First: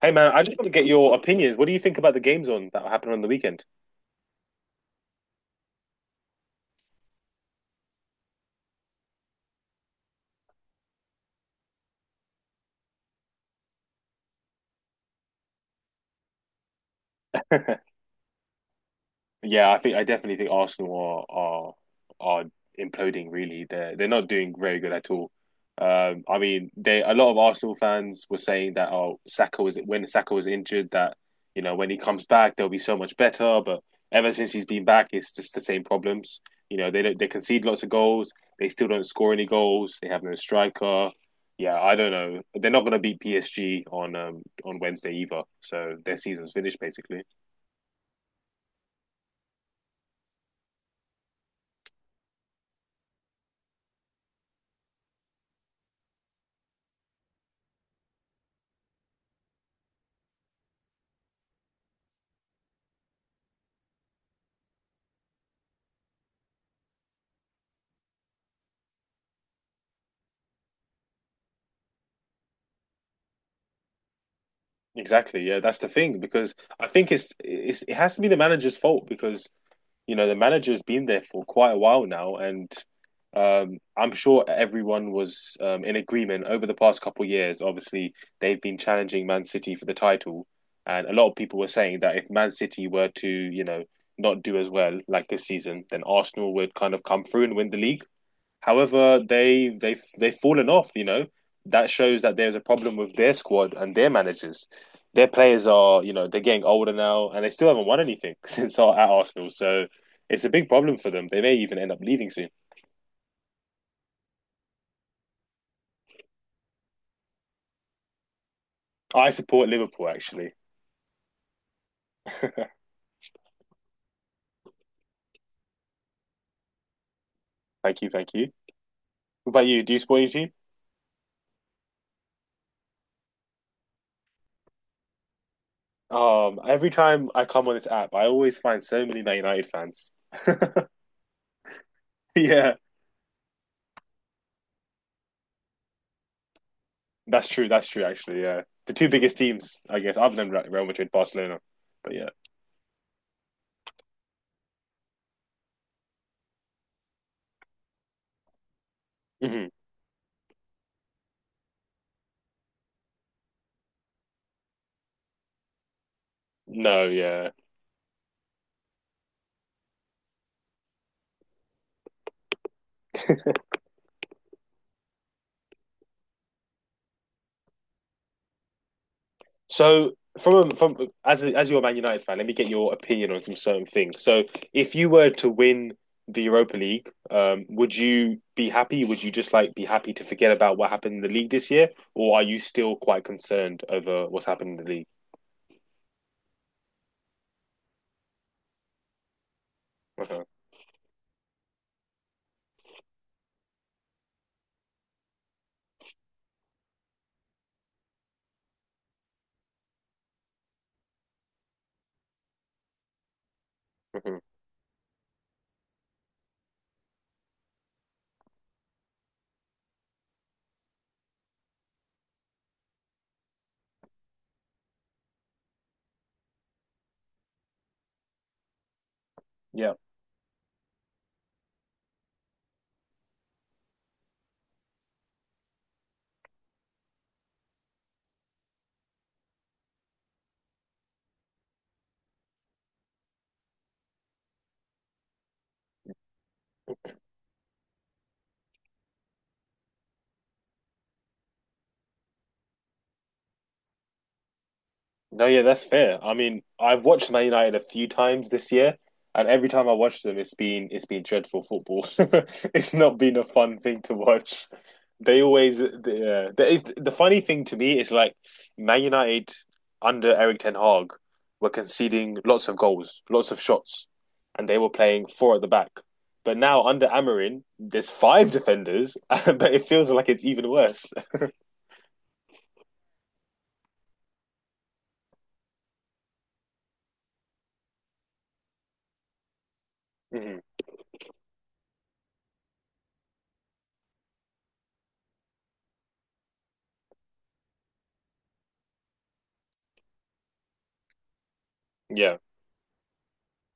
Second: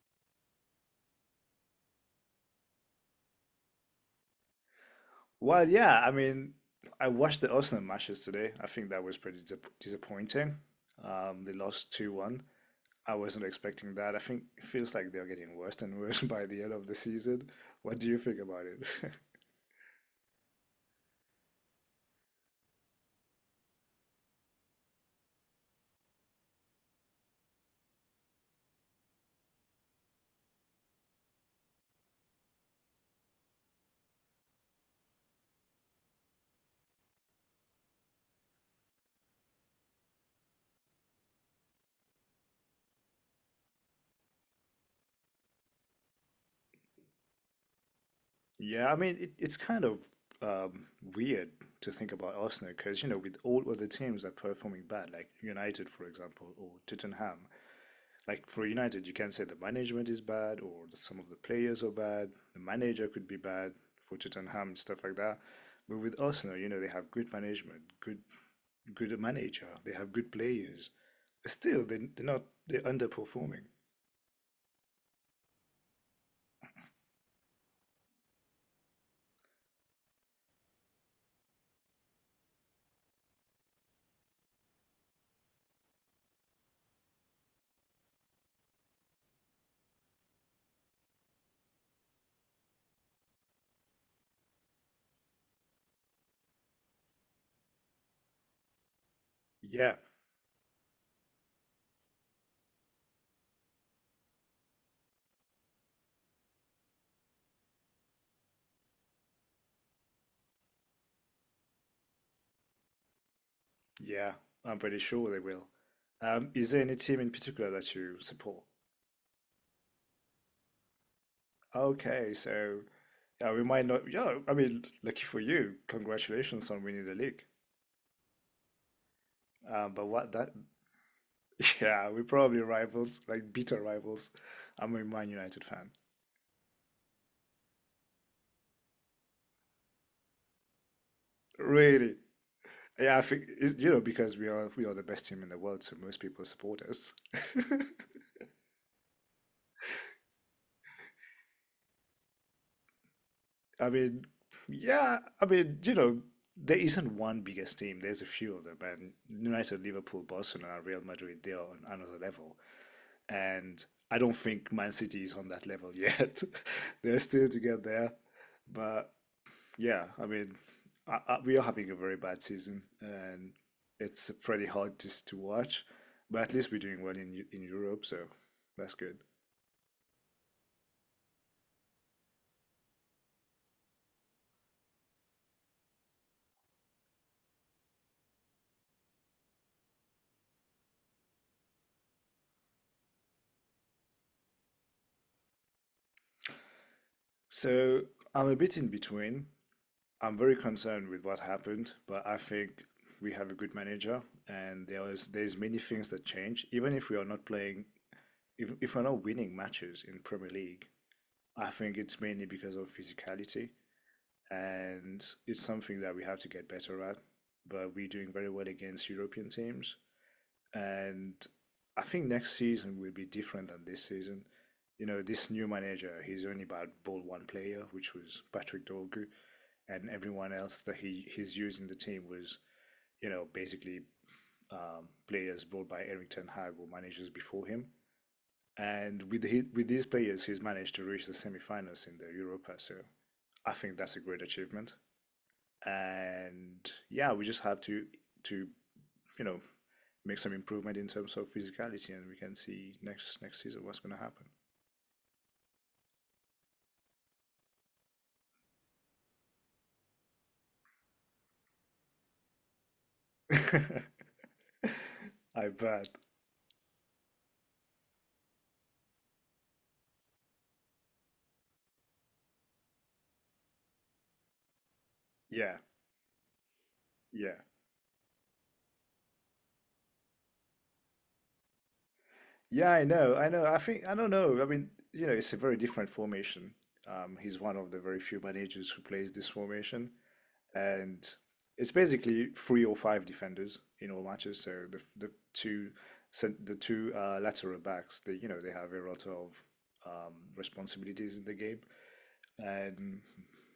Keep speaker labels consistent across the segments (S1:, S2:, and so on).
S1: Hey man, I just want to get your opinions. What do you think about the games on that happened on the weekend?
S2: Well, yeah, I mean, I watched the Arsenal matches today. I think that was pretty disappointing. They lost 2-1. I wasn't expecting that. I think it feels like they're getting worse and worse by the end of the season. What do you think about it?
S1: Yeah, I think I definitely think Arsenal are imploding really. They're not doing very good at all. They a lot of Arsenal fans were saying that oh, Saka was when Saka was injured that when he comes back they'll be so much better. But ever since he's been back, it's just the same problems. They don't, they concede lots of goals. They still don't score any goals. They have no striker. Yeah, I don't know. They're not going to beat PSG on Wednesday either. So their season's finished basically.
S2: Yeah, I mean, it's kind of um, weird to think about Arsenal because, with all other teams that are performing bad, like United, for example, or Tottenham. Like for United, you can say the management is bad, or some of the players are bad. The manager could be bad for Tottenham and stuff like that. But with Arsenal, they have good management, good manager. They have good players. But still, they, they're not they're underperforming.
S1: Exactly. Yeah, that's the thing because I think it's it has to be the manager's fault because the manager's been there for quite a while now, and I'm sure everyone was in agreement over the past couple of years. Obviously, they've been challenging Man City for the title, and a lot of people were saying that if Man City were to not do as well like this season, then Arsenal would kind of come through and win the league. However, they they
S2: Yeah,
S1: they've fallen off. That shows that there's a problem with their squad and their managers. Their players are they're getting older now, and they still haven't won anything since our, at Arsenal. So it's a big problem for them. They may even end up leaving soon.
S2: yeah, I'm pretty sure they will. Is there any team in particular that you support?
S1: I support Liverpool actually.
S2: Okay, so yeah, we might not. Yeah, I mean, lucky for you, congratulations on winning the league.
S1: Thank you, thank you. What about you? Do you
S2: But
S1: support your
S2: what that
S1: team?
S2: Yeah, we're probably rivals, like bitter rivals. I'm a Man United fan.
S1: Every time I come on this app, I always find so many Man United fans.
S2: Really.
S1: yeah,
S2: Yeah, I think because we are the best team in the world, so most people support us.
S1: that's true. That's true. Actually, yeah, the two biggest teams, I guess, other than Real Madrid, Barcelona. But yeah.
S2: I mean, yeah, I mean, there isn't one biggest team. There's a few of them, and
S1: Mm-hmm.
S2: United, Liverpool, Barcelona, Real Madrid, they are on another level. And I don't think Man City is on that level yet.
S1: No,
S2: They're still
S1: yeah.
S2: to get there, but yeah, I mean, we are having a very bad season, and it's pretty hard just to watch. But at least we're doing well in in Europe, so that's good.
S1: So from as a, as you're a Man United fan, let me get your opinion on some certain things. So if you were to win the Europa League, would you be happy? Would you just like be happy to forget about what happened in the league this year, or are you still quite concerned over what's happened in the league?
S2: So I'm a bit in between. I'm very concerned with what happened, but I think we have a good manager, and there's many things that change. Even if we are not playing, if we're not winning matches in Premier League, I think it's mainly because of physicality. And it's something that we have to get better at. But we're doing very well against European teams, and I think next season will be different than this season. This new manager, he's only about ball one player, which was Patrick Dorgu,
S1: Yeah,
S2: and everyone else that he's using the team was, basically players brought by Erik Ten Hag or managers before him. And with these players, he's managed to reach the semi-finals in the Europa. So I think that's a great achievement, and yeah, we just have to you know make some improvement in terms of physicality, and we can see next season what's going to
S1: no, yeah, that's fair. I mean, I've watched Man United a few times this year, and every time I watch them, it's been dreadful football. It's not been a fun thing
S2: happen.
S1: to watch. They
S2: I
S1: always,
S2: bet.
S1: the There is the funny thing to me is like Man United under Eric Ten Hag were conceding lots of goals, lots of shots, and they were playing four at the
S2: Yeah,
S1: back. But now under
S2: yeah,
S1: Amarin, there's five defenders, but it feels like it's even worse.
S2: yeah. I know, I know. I think I don't know. I mean, it's a very different formation. He's one of the very few managers who plays this formation,
S1: Hmm.
S2: and it's basically three or five defenders in all matches. So the two lateral backs, they you know they have a lot of responsibilities in the game,
S1: Yeah.
S2: and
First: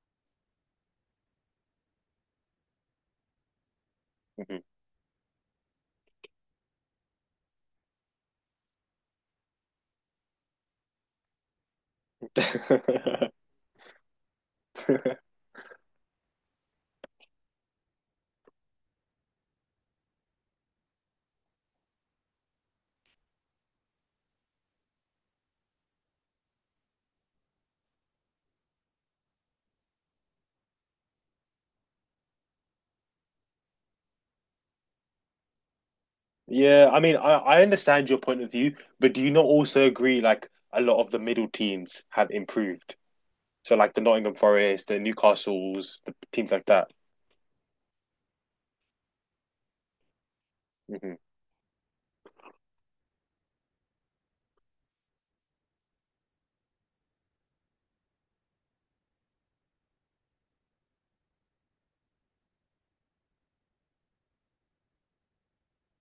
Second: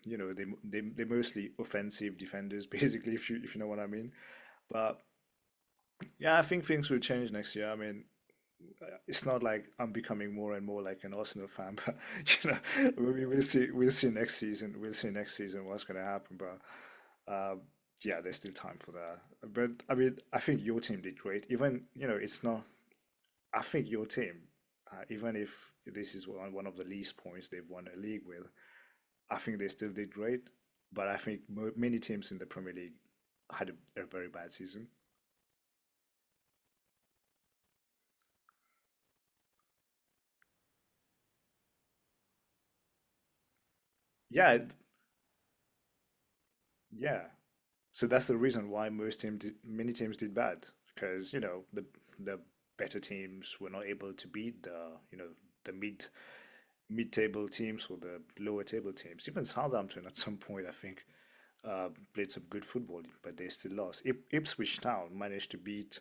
S2: they're mostly offensive defenders basically if you know what I mean.
S1: Hmm.
S2: But yeah, I think things will change next year. I mean, it's not like I'm becoming more and more like an Arsenal fan, but we'll see next season. We'll see next season what's going to happen, but um, yeah, there's still time for that. But I mean, I think your team did great. Even, it's not I think your team, even if this is one of the least points they've won a league with, I think they still did great. But I think mo many teams in the Premier League had a very bad season.
S1: Yeah, I mean, I understand your point of view, but do you not also agree like a lot of the middle teams have improved? So like the Nottingham
S2: Yeah,
S1: Forest, the Newcastles, the teams like that.
S2: yeah. So that's the reason why many teams did bad
S1: Hmm.
S2: because the better teams were not able to beat the you know the mid table teams or the lower table teams. Even Southampton at some point I think played some good football, but they still lost. Ip Ipswich Town managed to beat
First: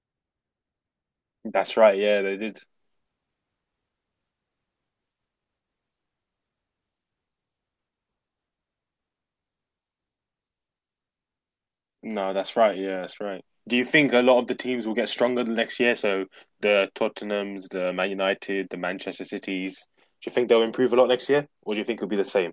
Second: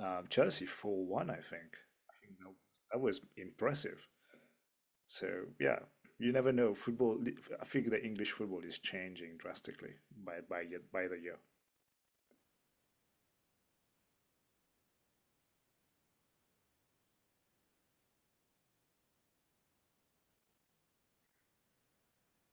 S2: Chelsea 4-1. I
S1: That's
S2: think
S1: right.
S2: I
S1: Yeah, they
S2: think that,
S1: did.
S2: that was impressive. So yeah, you never know. Football, I think the English football is changing drastically by the year.
S1: No, that's right. Yeah, that's right. Do you think a lot of the teams will get stronger the next year? So the Tottenhams, the Man United, the Manchester Cities. Do you think they'll improve a lot next year, or do you think it'll be the same?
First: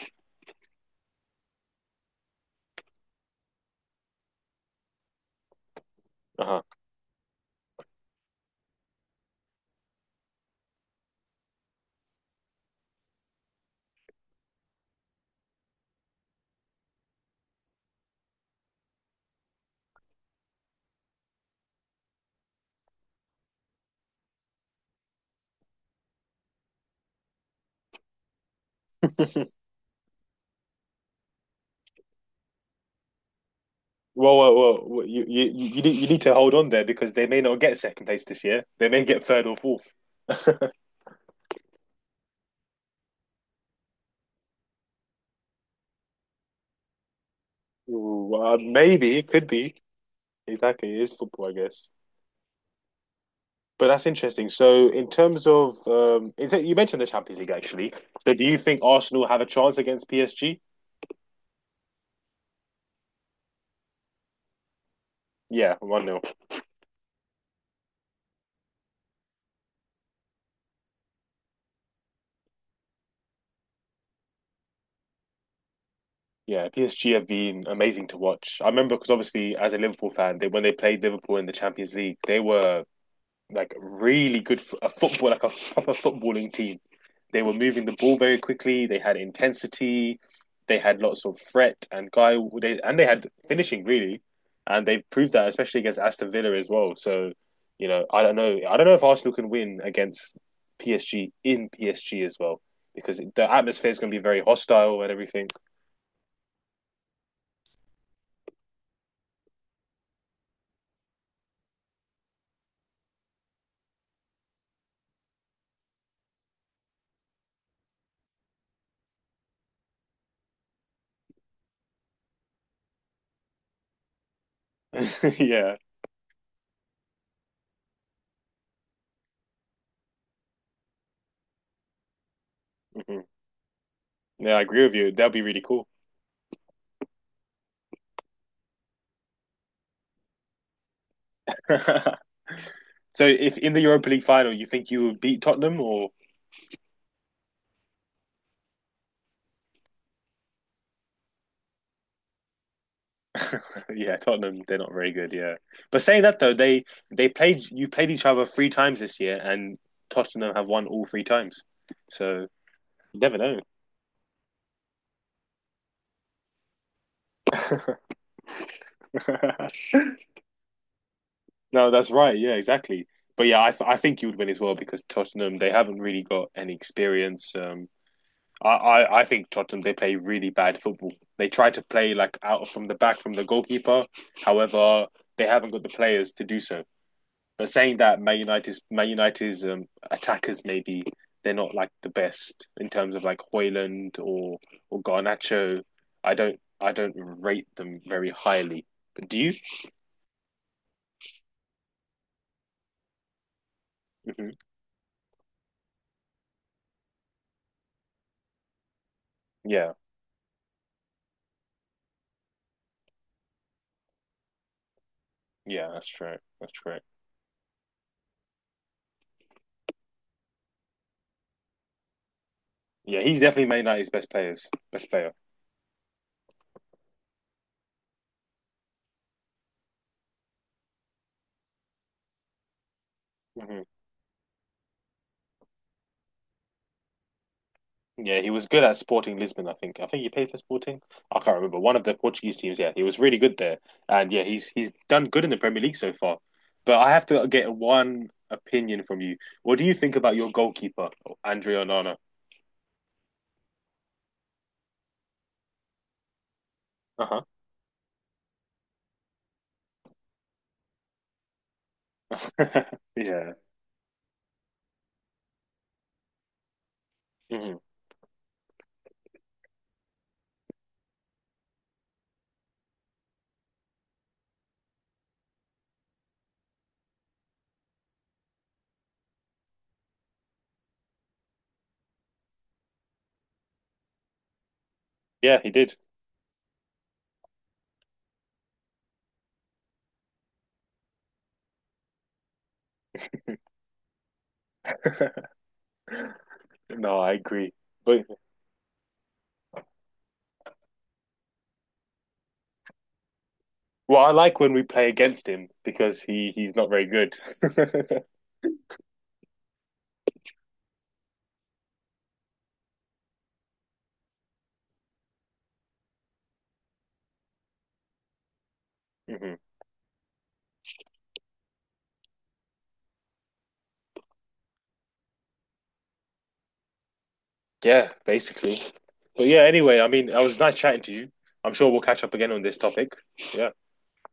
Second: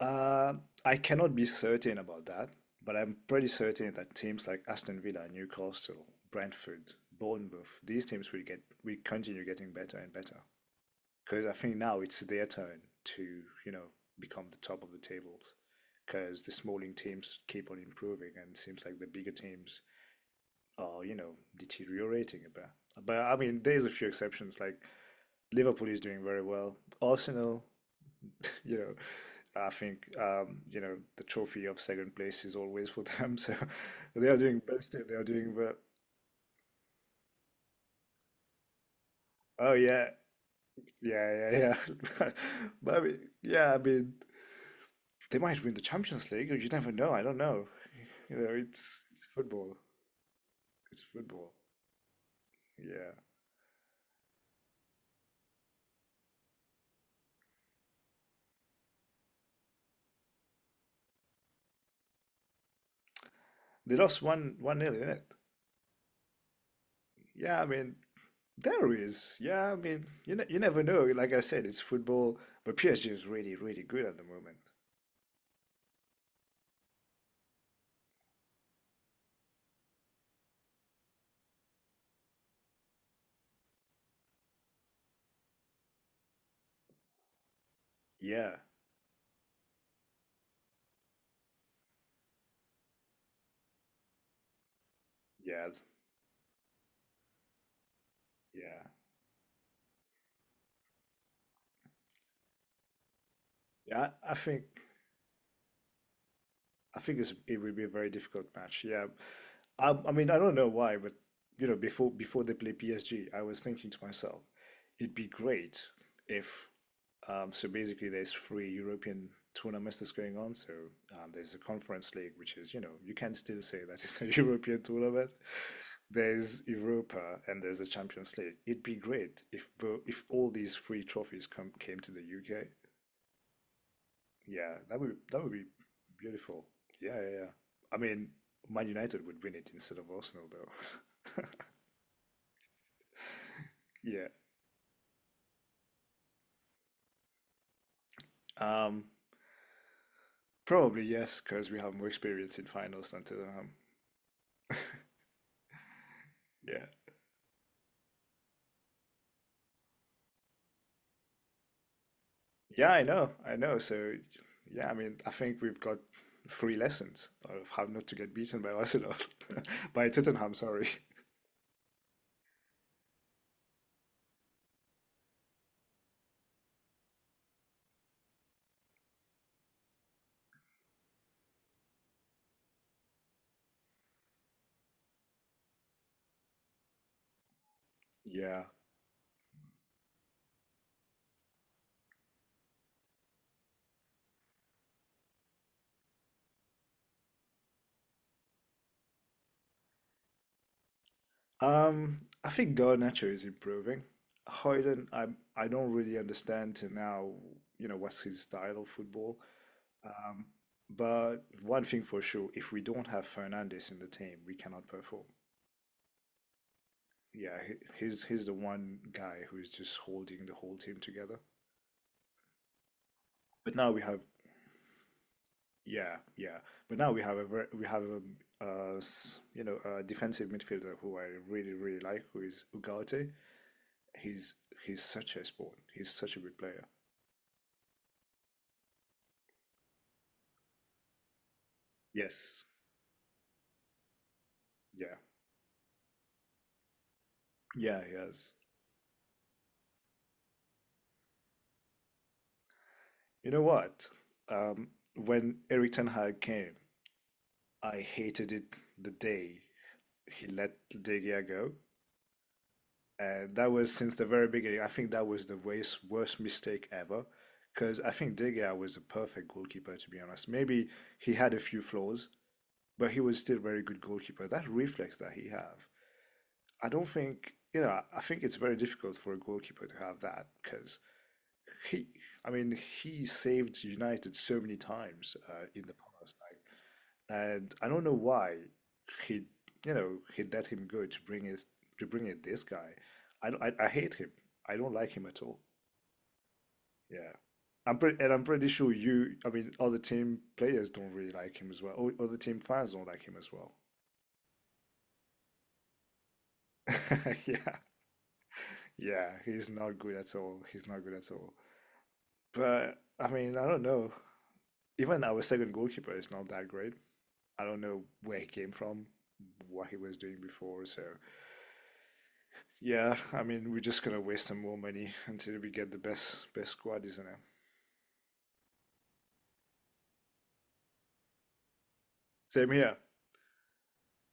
S2: Uh, I cannot be certain about that, but I'm pretty certain that teams like Aston Villa, Newcastle,
S1: Uh huh.
S2: Brentford, Bournemouth, these teams will continue getting better and better. Because I think now it's their turn to, you know, become the top of the tables. Because the smaller teams keep on improving, and it seems like the bigger teams are, deteriorating a bit. But I mean, there's a few exceptions. Like Liverpool is doing very well. Arsenal, you know, I think the trophy of second place is always for them. So they
S1: well,
S2: are
S1: well,
S2: doing
S1: well,
S2: best. eh,
S1: well,
S2: They are
S1: you you
S2: doing well.
S1: you need you need to hold on there because they may not get second place this year. They may get third or
S2: Oh
S1: fourth.
S2: yeah, yeah, yeah, yeah. But I mean, yeah, I mean, they might win the Champions League. You never know. I don't know.
S1: Ooh,
S2: You know, it's,
S1: maybe
S2: it's
S1: it could be
S2: football.
S1: exactly. It
S2: It's
S1: is football,
S2: football.
S1: I guess.
S2: Yeah,
S1: But that's interesting. So, in terms of, is it, you mentioned the Champions League actually. So, do you think Arsenal have a chance against PSG?
S2: they lost one nil, didn't it?
S1: Yeah, one nil.
S2: Yeah, I mean, there is. Yeah, I mean, you never know. Like I said, it's football. But PSG is really, really good at the moment.
S1: Yeah, PSG have been amazing to watch. I remember because obviously as a Liverpool fan, they when they played Liverpool in the Champions League, they were like really good a football like a proper footballing team. They were moving the ball very
S2: Yeah,
S1: quickly, they had intensity, they had lots of threat and guy they and they had finishing really. And they proved that
S2: yeah,
S1: especially against Aston Villa as well. So, you know, I don't know. I
S2: yeah,
S1: don't know if Arsenal can win against PSG in PSG as well because the atmosphere is going
S2: yeah.
S1: to be
S2: I
S1: very
S2: think.
S1: hostile and everything.
S2: I think it will be a very difficult match. Yeah, I mean, I don't know why, but before they play PSG, I was thinking to myself, it'd be great if so basically there's three European tournaments that's going on. So there's the Conference League, which is you can still say that it's a European tournament.
S1: Yeah.
S2: There's Europa and there's the Champions League. It'd be great if all these three trophies come came to the UK.
S1: Hmm. Yeah, I
S2: Yeah,
S1: agree with
S2: that
S1: you.
S2: would
S1: That'd be
S2: that would
S1: really
S2: be
S1: cool.
S2: beautiful. Yeah, yeah, yeah. I mean, Man United would win it instead of Arsenal, though.
S1: So if in the Europa League
S2: Yeah.
S1: final you think you would beat Tottenham or
S2: Um, probably yes, because we have more experience in finals than Tottenham.
S1: yeah, Tottenham, they're not very good, yeah. But saying that though, they
S2: Yeah.
S1: they played you played each other three times this year and Tottenham have won all three times. So
S2: Yeah, I
S1: you
S2: know.
S1: never
S2: I
S1: know.
S2: know. So, yeah, I mean, I think we've got three lessons of how not to get beaten by Arsenal, by Tottenham, sorry.
S1: No, that's right. Yeah, exactly. But yeah, I think you would win as well because Tottenham, they haven't really got any experience. I think Tottenham they play really bad football. They try to play like out from the back from the goalkeeper. However, they haven't got the players to do so. But saying that, Man
S2: Yeah.
S1: United's Man United's attackers maybe they're not like the best in terms of like Hoyland or Garnacho. I don't rate them very highly. But do you?
S2: Um, I think Garnacho is improving.
S1: Hmm.
S2: Højlund, I don't really understand to now, what's his style of football.
S1: Yeah,
S2: Um, but one thing for sure, if we don't have Fernandes in the team, we cannot perform.
S1: yeah, that's true. That's true.
S2: Yeah, he's the one guy who is just holding the whole team together.
S1: Yeah, he's definitely
S2: But
S1: Man
S2: now we
S1: United's
S2: have
S1: best players, best player.
S2: Yeah, yeah. But now we have a s- you know a defensive midfielder who I really really like, who is Ugarte.
S1: Hmm.
S2: He's he's such a sport. He's such a good player.
S1: Yeah, he was good at Sporting Lisbon, I think. I think he played for Sporting. I can't remember. One of the Portuguese
S2: Yes,
S1: teams, yeah. He was really good there. And yeah, he's
S2: yeah,
S1: done good in the Premier League so far. But I have to get
S2: yeah, he
S1: one
S2: has.
S1: opinion from you. What do you think about your goalkeeper, Andre Onana?
S2: You know what? Um, when Eric Ten Hag came,
S1: Uh-huh.
S2: I hated it the day he let De Gea go.
S1: Yeah.
S2: And that was since the very beginning. I think that was the worst, worst mistake ever.
S1: Hmm.
S2: Because I think De Gea was a perfect goalkeeper, to be honest. Maybe he had a few flaws, but he was still a very good goalkeeper. That reflex that he have, I don't think, I think it's very difficult for a goalkeeper to have that because he, I mean, he saved United so many times
S1: Yeah, he
S2: in the
S1: did.
S2: past. Like, and I don't know why he, he let him go to bring in this guy. I hate him. I don't like him at all.
S1: No, I
S2: Yeah,
S1: agree. But
S2: I'm pretty sure you. I mean, other team players don't really like him as well. Or other team fans don't like him as well.
S1: well, I like when we play against him because he's not very good.
S2: Yeah, yeah, he's not good at all. He's not good at all. But I mean, I don't know. Even our second goalkeeper is not that great. I don't know where he came from,
S1: Hmm.
S2: what he was doing before. So yeah, I mean, we're just gonna waste some more money until we get the best squad, isn't it?
S1: Yeah, basically. But yeah, anyway, I mean, I was nice chatting to you. I'm sure we'll catch up again on
S2: Same
S1: this
S2: here.
S1: topic. Yeah.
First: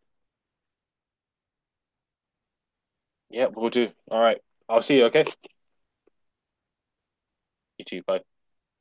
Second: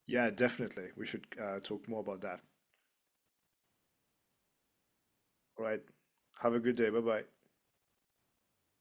S2: Yeah, definitely. We should talk more about that.
S1: Yeah, we'll do. All right. I'll see you, okay?
S2: All right. Have a good day. Bye bye.
S1: You too. Bye.